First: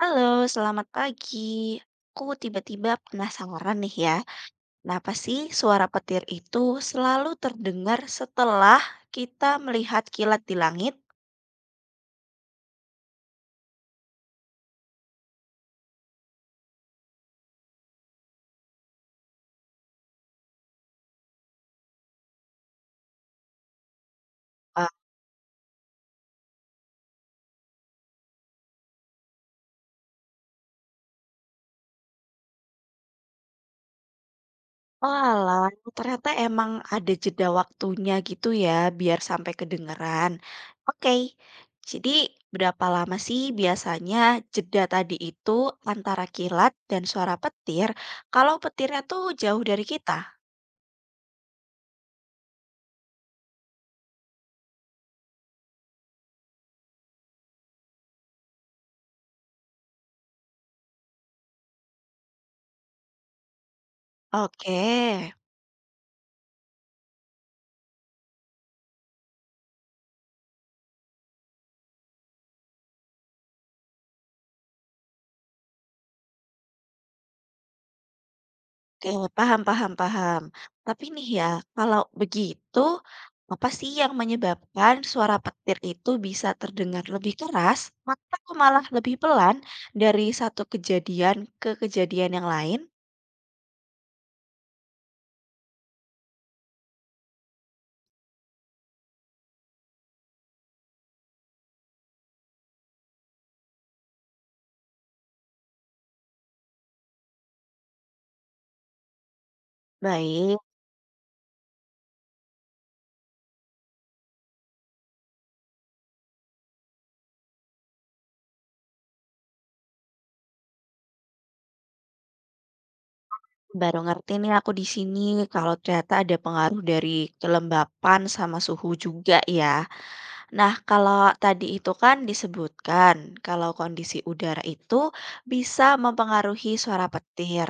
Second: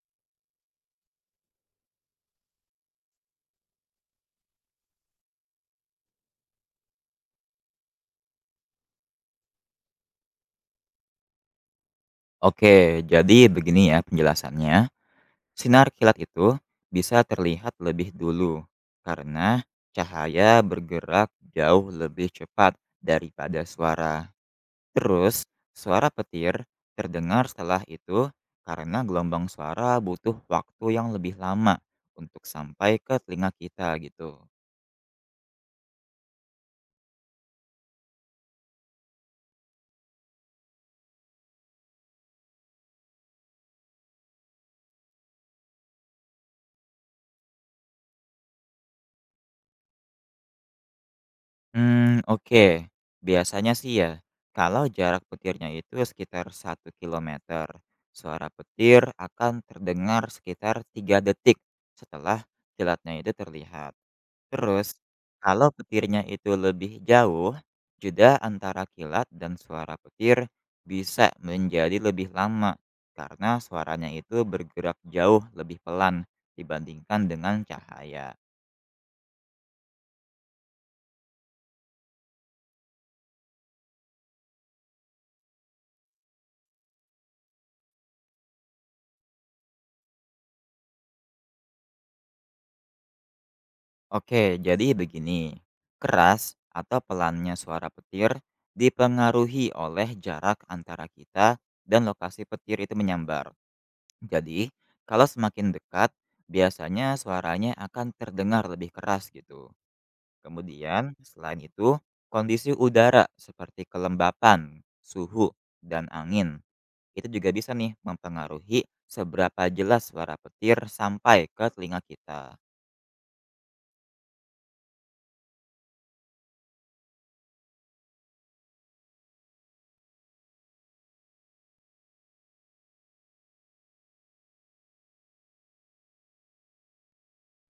Halo, selamat pagi. Aku tiba-tiba penasaran nih ya, kenapa sih suara petir itu selalu terdengar setelah kita melihat kilat di langit? Oke, jadi begini ya penjelasannya. Sinar kilat itu bisa terlihat lebih dulu karena cahaya bergerak jauh lebih cepat daripada suara. Eh, Terus, suara petir terdengar setelah itu karena gelombang suara butuh waktu yang lebih lama untuk sampai ke telinga kita gitu. Walah, ternyata emang ada jeda waktunya gitu ya, biar sampai kedengeran. Oke, jadi berapa lama sih biasanya jeda tadi itu antara kilat dan suara petir kalau petirnya tuh jauh dari kita? Hmm, oke. Biasanya sih ya, kalau jarak petirnya itu sekitar 1 kilometer, suara petir akan terdengar sekitar 3 detik setelah kilatnya itu terlihat. Oke. Terus, kalau petirnya itu lebih jauh, jeda antara kilat dan suara petir bisa menjadi lebih lama karena suaranya itu bergerak jauh lebih pelan dibandingkan dengan cahaya. Oke, paham paham paham. Tapi nih ya, kalau begitu, apa sih yang menyebabkan suara petir itu bisa terdengar lebih keras atau malah lebih pelan dari satu kejadian ke kejadian yang lain? Oke, jadi begini. Keras atau pelannya suara petir dipengaruhi oleh jarak antara kita dan lokasi petir itu menyambar. Jadi, kalau semakin dekat, biasanya suaranya akan terdengar lebih keras gitu. Baik, Kemudian, selain itu, kondisi udara seperti kelembapan, suhu, dan angin itu juga bisa nih mempengaruhi seberapa jelas suara petir sampai ke telinga kita. baru ngerti nih aku di sini kalau ternyata ada pengaruh dari kelembapan sama suhu juga ya. Nah, kalau tadi itu kan disebutkan, kalau kondisi udara itu bisa mempengaruhi suara petir.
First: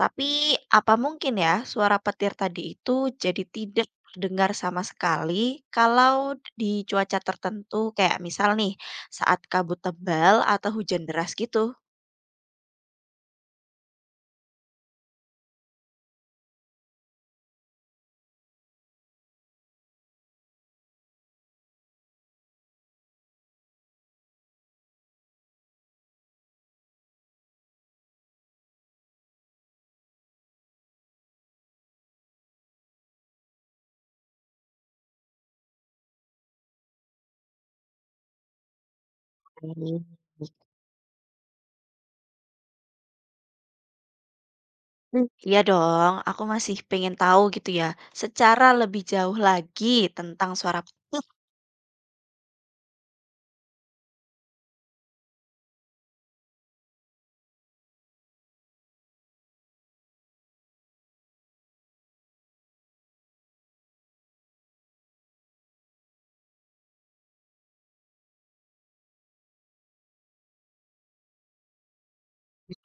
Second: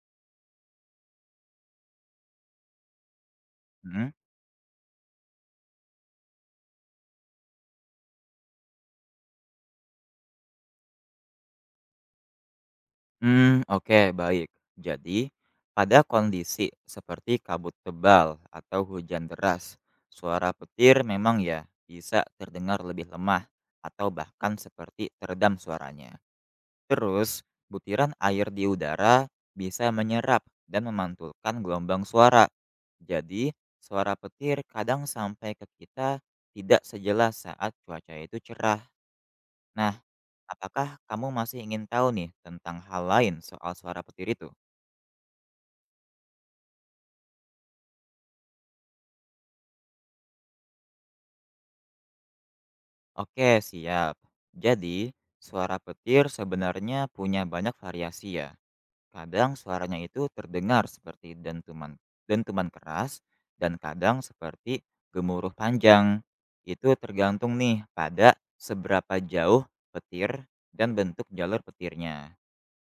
Tapi apa mungkin ya suara petir tadi itu jadi tidak Hmm. terdengar sama sekali kalau di cuaca tertentu kayak misal nih saat kabut tebal atau hujan deras gitu? Hmm, oke, baik. Jadi, pada kondisi seperti kabut tebal atau hujan deras, suara petir memang ya bisa terdengar lebih lemah atau bahkan seperti teredam suaranya. Terus, butiran air di udara bisa menyerap dan memantulkan gelombang suara. Jadi, suara petir kadang sampai ke kita tidak sejelas saat cuaca itu cerah. Nah, Hmm. apakah kamu masih ingin tahu nih tentang hal lain soal suara petir itu? Iya dong, aku masih pengen tahu gitu ya, secara lebih jauh lagi tentang suara petir. Oke, siap. Jadi, suara petir sebenarnya punya banyak variasi ya. Kadang suaranya itu terdengar seperti dentuman, dentuman keras dan kadang seperti gemuruh panjang. Itu tergantung nih pada seberapa jauh petir dan bentuk jalur petirnya.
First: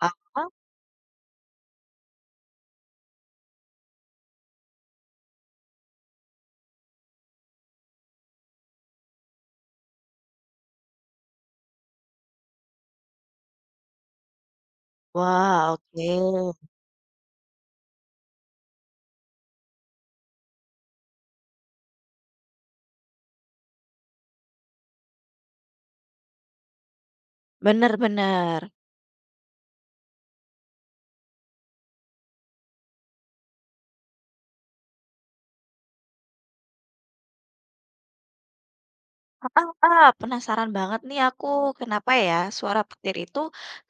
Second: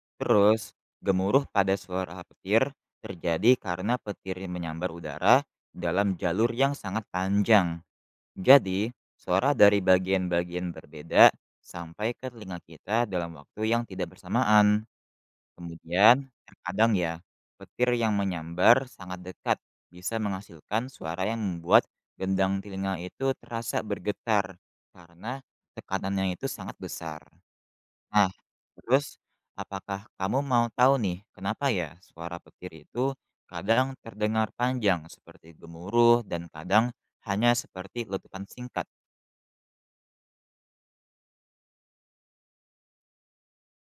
Ah, Terus, gemuruh pada suara petir terjadi karena petir menyambar udara dalam jalur yang sangat panjang, jadi suara dari bagian-bagian berbeda sampai ke telinga kita dalam waktu yang tidak bersamaan. wah, oke. Kemudian, terkadang ya, petir yang menyambar sangat dekat bisa menghasilkan suara yang membuat gendang telinga itu terasa bergetar karena tekanannya itu sangat besar. Nah, Bener-bener. terus apakah kamu mau tahu nih kenapa ya suara petir itu kadang terdengar panjang seperti gemuruh dan kadang hanya seperti letupan singkat? Ah, heeh, penasaran banget nih aku, kenapa ya suara petir itu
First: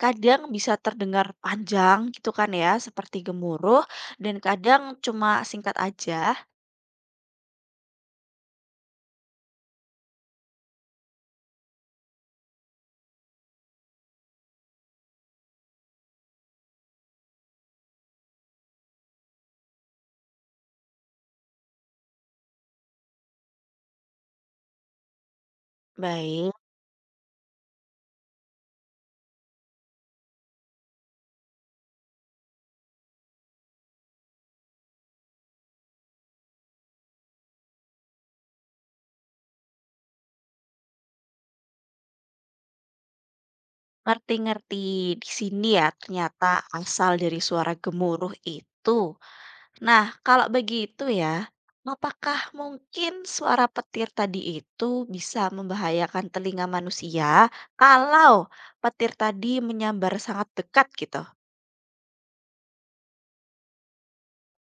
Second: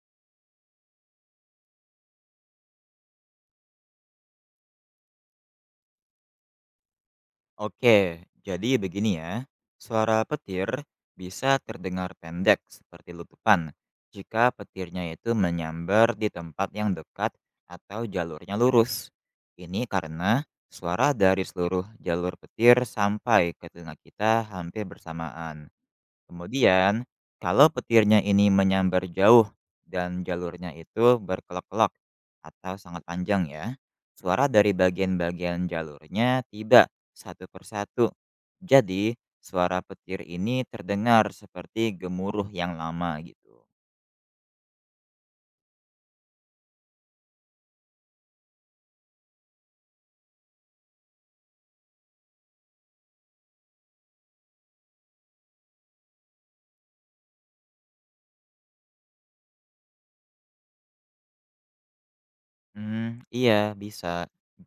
kadang bisa terdengar panjang gitu kan ya, seperti gemuruh, dan kadang cuma singkat aja. Oke, jadi begini ya. Suara petir bisa terdengar pendek seperti letupan jika petirnya itu menyambar di tempat yang dekat atau jalurnya lurus. Ini karena suara dari seluruh jalur petir sampai ke telinga kita hampir bersamaan. Baik, Kemudian, kalau petirnya ini menyambar jauh dan jalurnya itu berkelok-kelok atau sangat panjang ya, suara dari bagian-bagian jalurnya tiba satu persatu. Jadi, suara petir ini terdengar seperti gemuruh yang lama gitu. ngerti-ngerti di sini ya ternyata asal dari suara gemuruh itu. Nah, kalau begitu ya, apakah mungkin suara petir tadi itu bisa membahayakan telinga manusia kalau petir tadi menyambar sangat dekat gitu? Hmm, iya bisa.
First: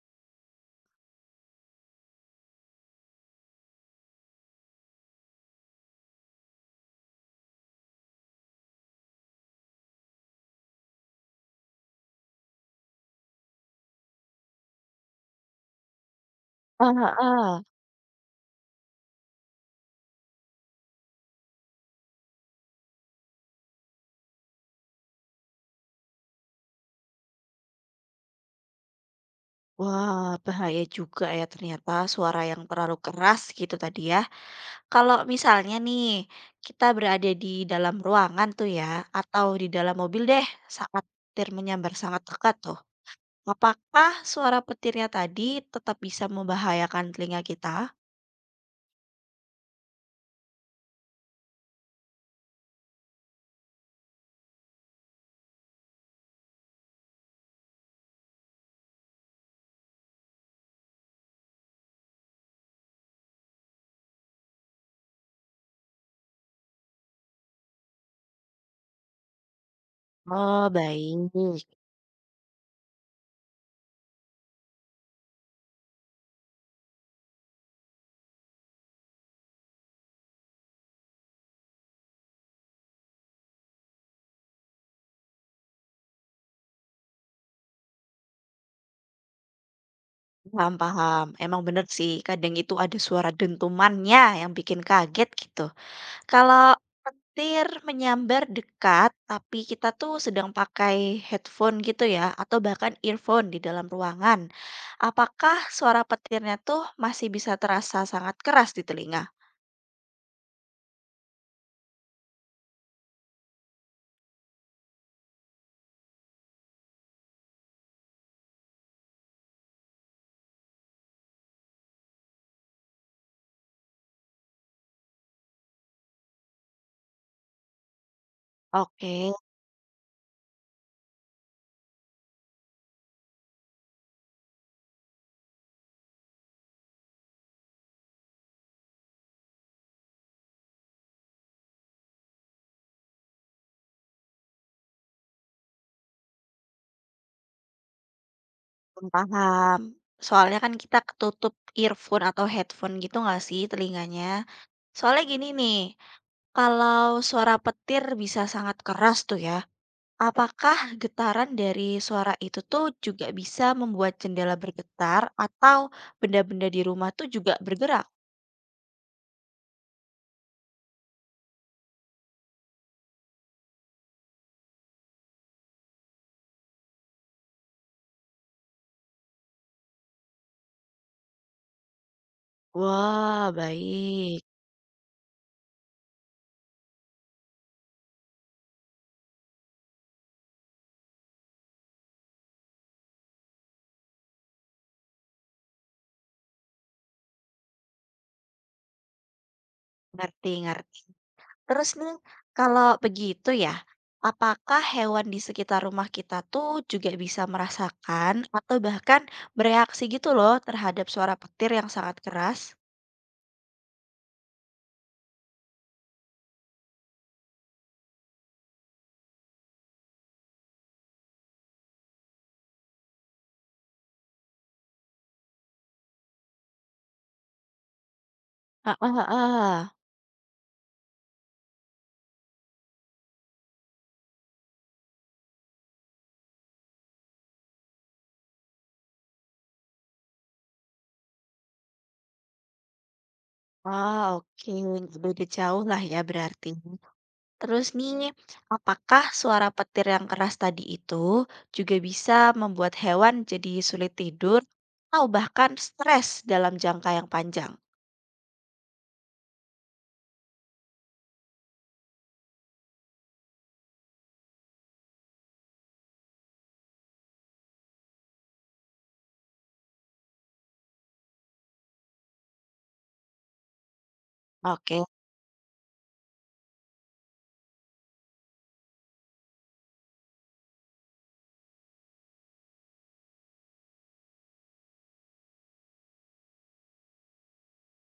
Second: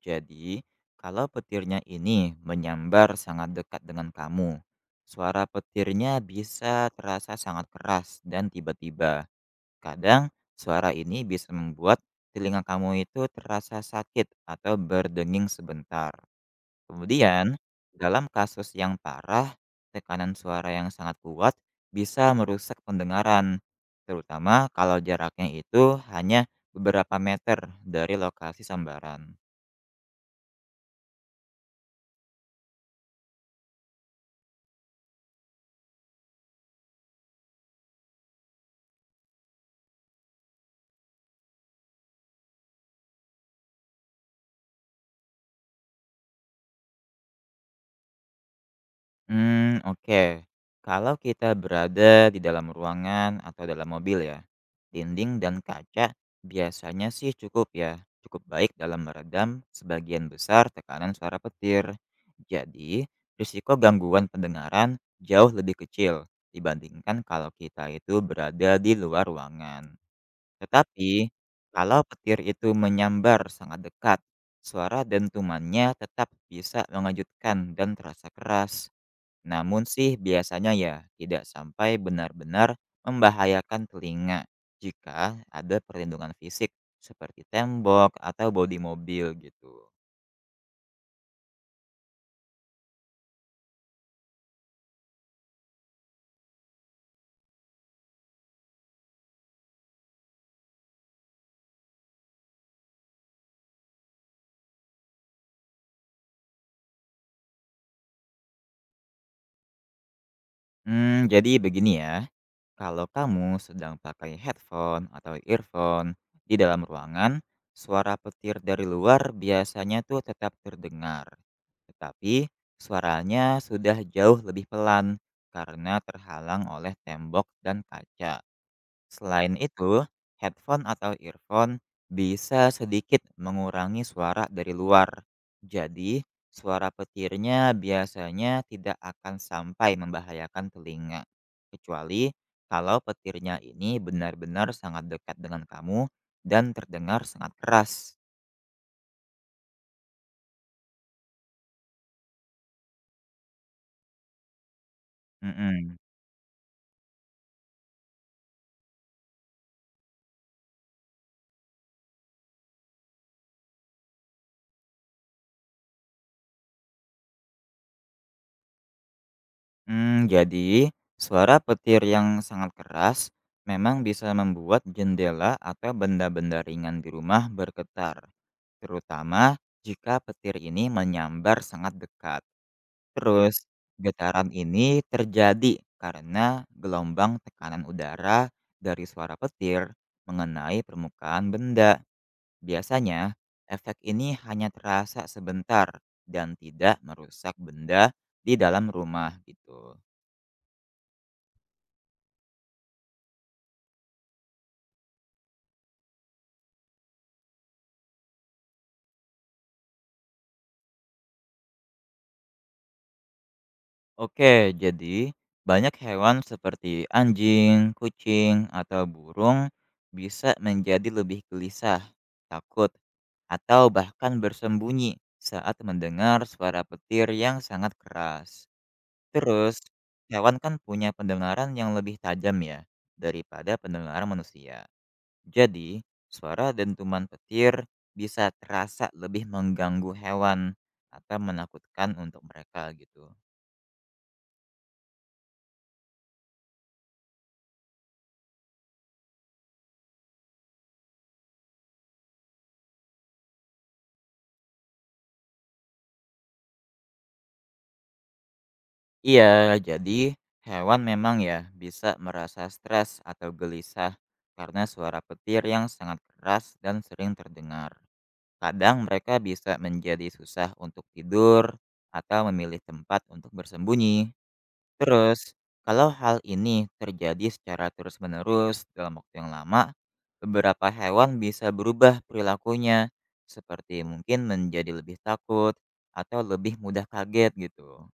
Jadi, kalau petirnya ini menyambar sangat dekat dengan kamu, suara petirnya bisa terasa sangat keras dan tiba-tiba. Kadang, suara ini bisa membuat telinga kamu itu terasa sakit atau berdenging sebentar. Ah. Kemudian, Heeh. dalam kasus yang parah, tekanan suara yang sangat kuat bisa merusak pendengaran, terutama kalau jaraknya itu hanya beberapa meter dari lokasi sambaran. Wah, bahaya juga ya ternyata suara yang terlalu keras gitu tadi ya. Kalau misalnya nih kita berada di dalam ruangan tuh ya atau di dalam mobil deh saat petir menyambar sangat dekat tuh. Apakah suara petirnya tadi tetap bisa membahayakan telinga kita? Hmm, oke. Kalau kita berada di dalam ruangan atau dalam mobil ya, dinding dan kaca biasanya sih cukup ya, cukup baik dalam meredam sebagian besar tekanan suara petir. Jadi, risiko gangguan pendengaran jauh lebih kecil dibandingkan kalau kita itu berada di luar ruangan. Oh, Tetapi, baik. kalau petir itu menyambar sangat dekat, suara dentumannya tetap bisa mengejutkan dan terasa keras. Namun sih biasanya ya tidak sampai benar-benar membahayakan telinga jika ada perlindungan fisik seperti tembok atau bodi mobil gitu. Paham, paham. Emang bener sih, kadang itu ada suara dentumannya yang bikin kaget gitu. Kalau petir menyambar dekat, tapi kita tuh sedang pakai headphone gitu ya, atau bahkan earphone di dalam ruangan, apakah suara petirnya tuh masih bisa terasa sangat keras di telinga? Jadi begini ya, kalau kamu sedang pakai headphone atau earphone di dalam ruangan, suara petir dari luar biasanya tuh tetap terdengar. Tetapi suaranya sudah jauh lebih pelan karena terhalang oleh tembok dan kaca. Oke, Selain itu, headphone atau earphone bisa sedikit mengurangi suara dari luar. Jadi, suara petirnya biasanya tidak akan sampai membahayakan telinga. Kecuali kalau petirnya ini benar-benar sangat dekat dengan kamu dan terdengar sangat keras. paham. Soalnya kan kita ketutup earphone atau headphone gitu nggak sih telinganya? Soalnya gini nih, Mhm. kalau suara petir bisa sangat keras tuh ya, apakah getaran dari suara itu tuh juga bisa membuat jendela bergetar atau benda-benda di rumah tuh juga bergerak? Jadi, suara petir yang sangat keras memang bisa membuat jendela atau benda-benda ringan di rumah bergetar, terutama jika petir ini menyambar sangat dekat. Wah, Terus, baik. getaran ini terjadi karena gelombang tekanan udara dari suara petir mengenai permukaan benda. Biasanya, efek ini hanya terasa sebentar dan tidak merusak benda di dalam rumah, gitu. Ngerti, ngerti. Terus nih, kalau begitu ya, apakah hewan di sekitar rumah kita tuh juga bisa merasakan atau bahkan bereaksi gitu loh terhadap suara petir yang sangat keras? Oke, jadi banyak hewan seperti anjing, kucing, atau burung bisa menjadi lebih gelisah, takut, atau bahkan bersembunyi saat mendengar suara petir yang sangat keras. Ah, ah, ah, Terus, ah. hewan kan punya pendengaran yang lebih tajam ya daripada pendengaran manusia. Jadi, suara dentuman petir bisa terasa lebih mengganggu hewan atau menakutkan untuk mereka gitu. Ah, oke. Beda jauh lah ya berarti. Terus nih, apakah suara petir yang keras tadi itu juga bisa membuat hewan jadi sulit tidur atau bahkan stres dalam jangka yang panjang? Iya, jadi hewan memang ya bisa merasa stres atau gelisah karena suara petir yang sangat keras dan sering terdengar. Kadang mereka bisa menjadi susah untuk tidur atau memilih tempat untuk bersembunyi. Oke. Terus, kalau hal ini terjadi secara terus-menerus dalam waktu yang lama, beberapa hewan bisa berubah perilakunya, seperti mungkin menjadi lebih takut atau lebih mudah kaget gitu.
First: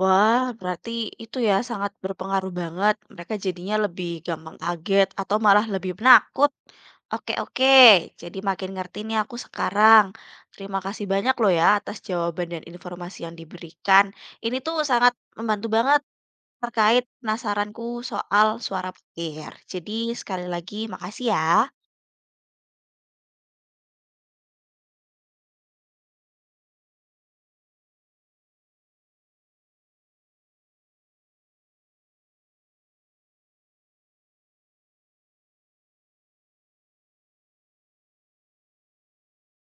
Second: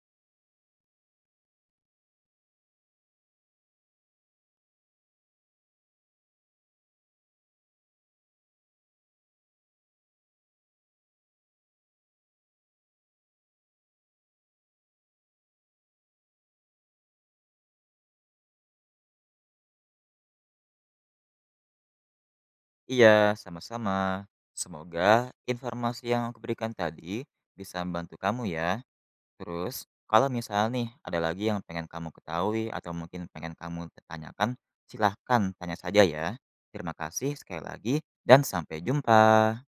Wah, berarti itu ya sangat berpengaruh banget. Mereka jadinya lebih gampang kaget atau malah lebih penakut. Oke, oke. Jadi makin ngerti nih aku sekarang. Terima kasih banyak loh ya atas jawaban dan informasi yang diberikan. Ini tuh sangat membantu banget terkait penasaranku soal suara petir. Jadi sekali lagi makasih ya. Iya, sama-sama. Semoga informasi yang aku berikan tadi bisa membantu kamu ya. Terus, kalau misalnya nih ada lagi yang pengen kamu ketahui atau mungkin pengen kamu tanyakan, silahkan tanya saja ya. Terima kasih sekali lagi dan sampai jumpa.